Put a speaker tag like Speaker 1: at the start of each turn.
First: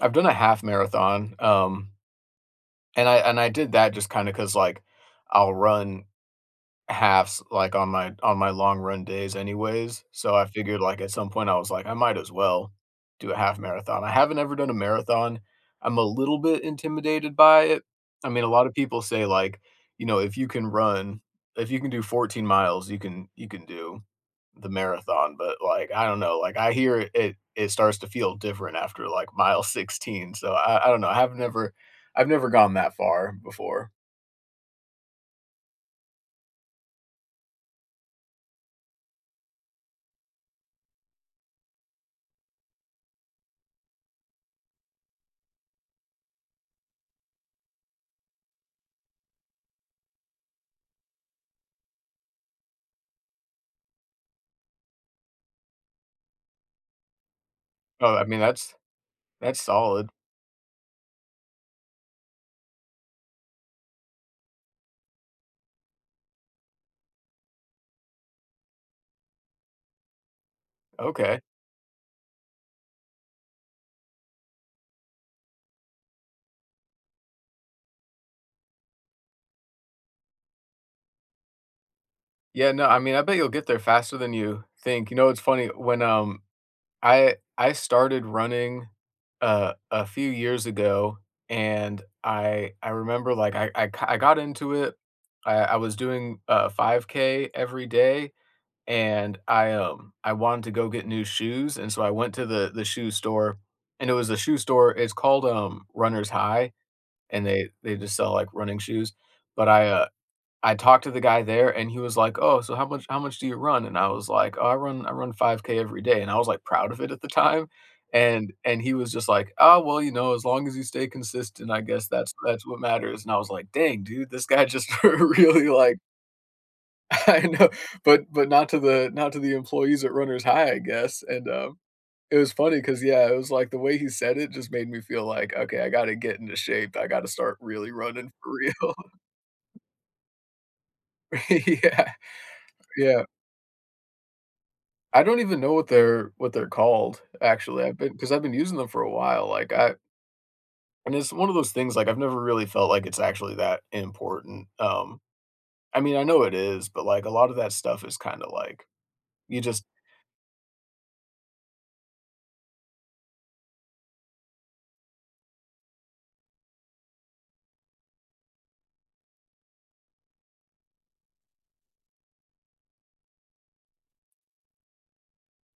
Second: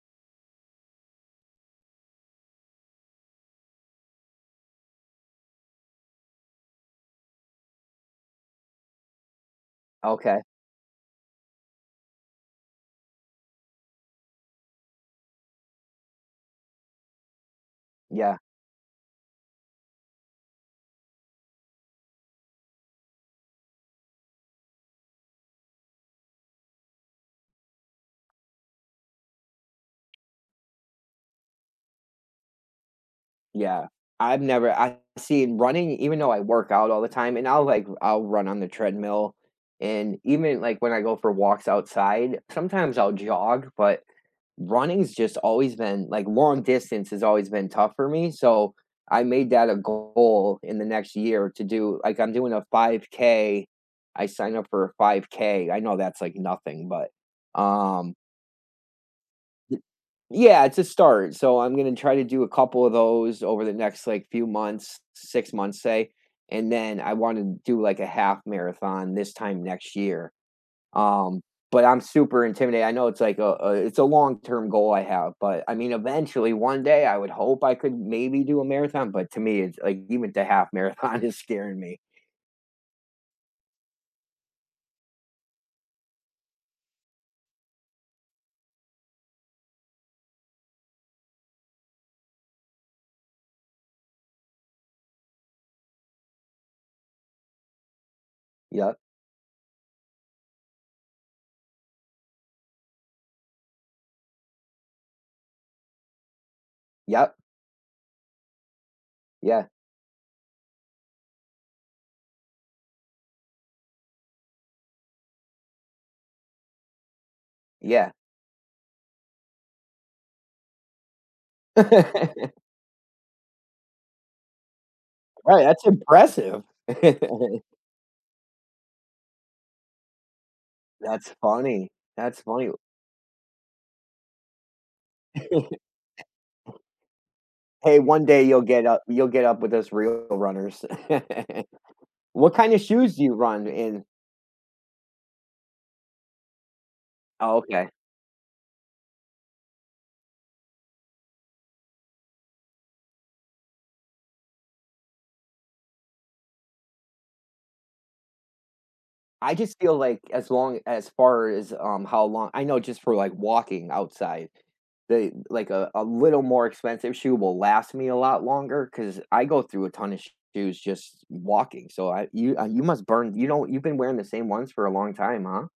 Speaker 1: I've done a half marathon, um, and I and I did that just kinda 'cause, like, I'll run halves, like, on my on my long run days anyways, so
Speaker 2: Okay.
Speaker 1: I figured, like, at some point I was like, "I might as well do a half marathon," I haven't ever done a marathon, I'm a little bit intimidated by it, I
Speaker 2: Yeah.
Speaker 1: mean, a lot of people say, like, you know, "If you can run if you can do 14 miles, you can you can do the marathon," but like, I don't know, like I hear it it starts to feel different after, like, mile 16, so I I don't know, I've never I've never gone that far
Speaker 2: Yeah,
Speaker 1: before.
Speaker 2: I've never I've seen running even though I work out all the time, and I'll, like, I'll run on the treadmill, and even, like, when I go for walks outside, sometimes I'll jog, but, runnings just always been like, long distance has always been tough for me, so, I made that a goal in the next year to do like I'm doing a 5K, I signed up for a 5K, I know that's, like, nothing, but
Speaker 1: Oh,
Speaker 2: um
Speaker 1: I mean, that's that's
Speaker 2: [unintelligible]
Speaker 1: solid.
Speaker 2: Yeah, it's a start, so I'm gonna try to do a couple of those over the next, like, few months, 6 months, say, and then I wanna do, like, a half marathon this time next year,
Speaker 1: Okay.
Speaker 2: um, but I'm super intimidated, I know it's like a, uh, it's a long-term goal I have, but I mean, eventually, one day, I would hope I could maybe do a marathon, but to me, it's like, even the half marathon is scaring me.
Speaker 1: Yeah, no, I mean, I bet you'll get there faster than you think, you know, it's funny, when, um, I I started running, uh, a few years ago, and I I remember like, I I I ki I got into it. I I was doing a 5K every day,
Speaker 2: Yup.
Speaker 1: and I, um, I wanted to go get new shoes, and so I went to the the shoe store, and it was a shoe store, it's called, um, Runner's High,
Speaker 2: Yup.
Speaker 1: and they they just sell, like, running shoes, but
Speaker 2: Yeah.
Speaker 1: I, uh, I talked to the guy there, and he was like, "Oh, so how much how much do you run," and I was like, "I run I run 5K every day," and I was, like, proud of it at the time,
Speaker 2: Yeah.
Speaker 1: and and he was just like, "Oh well, you know, as long as you stay consistent, I guess that's that's what matters," and I was like, "Dang, dude, this guy just
Speaker 2: Right,
Speaker 1: really
Speaker 2: that's
Speaker 1: like"
Speaker 2: impressive.
Speaker 1: I know, but but not to the not to the employees at Runners High, I guess,
Speaker 2: That's
Speaker 1: and um,
Speaker 2: funny,
Speaker 1: it
Speaker 2: that's
Speaker 1: was
Speaker 2: funny.
Speaker 1: funny 'cause yeah, it was like the way he said it just made me feel like, "Okay, I gotta
Speaker 2: E
Speaker 1: get into shape, I gotta start really
Speaker 2: Hey, one
Speaker 1: running
Speaker 2: day
Speaker 1: for
Speaker 2: you'll get
Speaker 1: real."
Speaker 2: up you'll get up with those real runners.
Speaker 1: Yeah,
Speaker 2: What kind of shoes
Speaker 1: Yeah.
Speaker 2: do you run in?
Speaker 1: I don't even know what they're what they're called,
Speaker 2: Oh,
Speaker 1: actually,
Speaker 2: okay.
Speaker 1: I've been 'cause I've been using them for a while, like, I And it's one of those things, like, I've never really felt like it's actually that important, um, I mean, I know it is, but, like, a lot of that stuff is kinda, like,
Speaker 2: I
Speaker 1: you
Speaker 2: just
Speaker 1: just
Speaker 2: feel like as long as far as, um, how long I know just for, like, walking outside, the like a a little more expensive shoe will last me a lot longer 'cause I go through a ton of shoes just walking, so I you, uh, you must burn you know, you've been wearing the same ones for a long time, huh?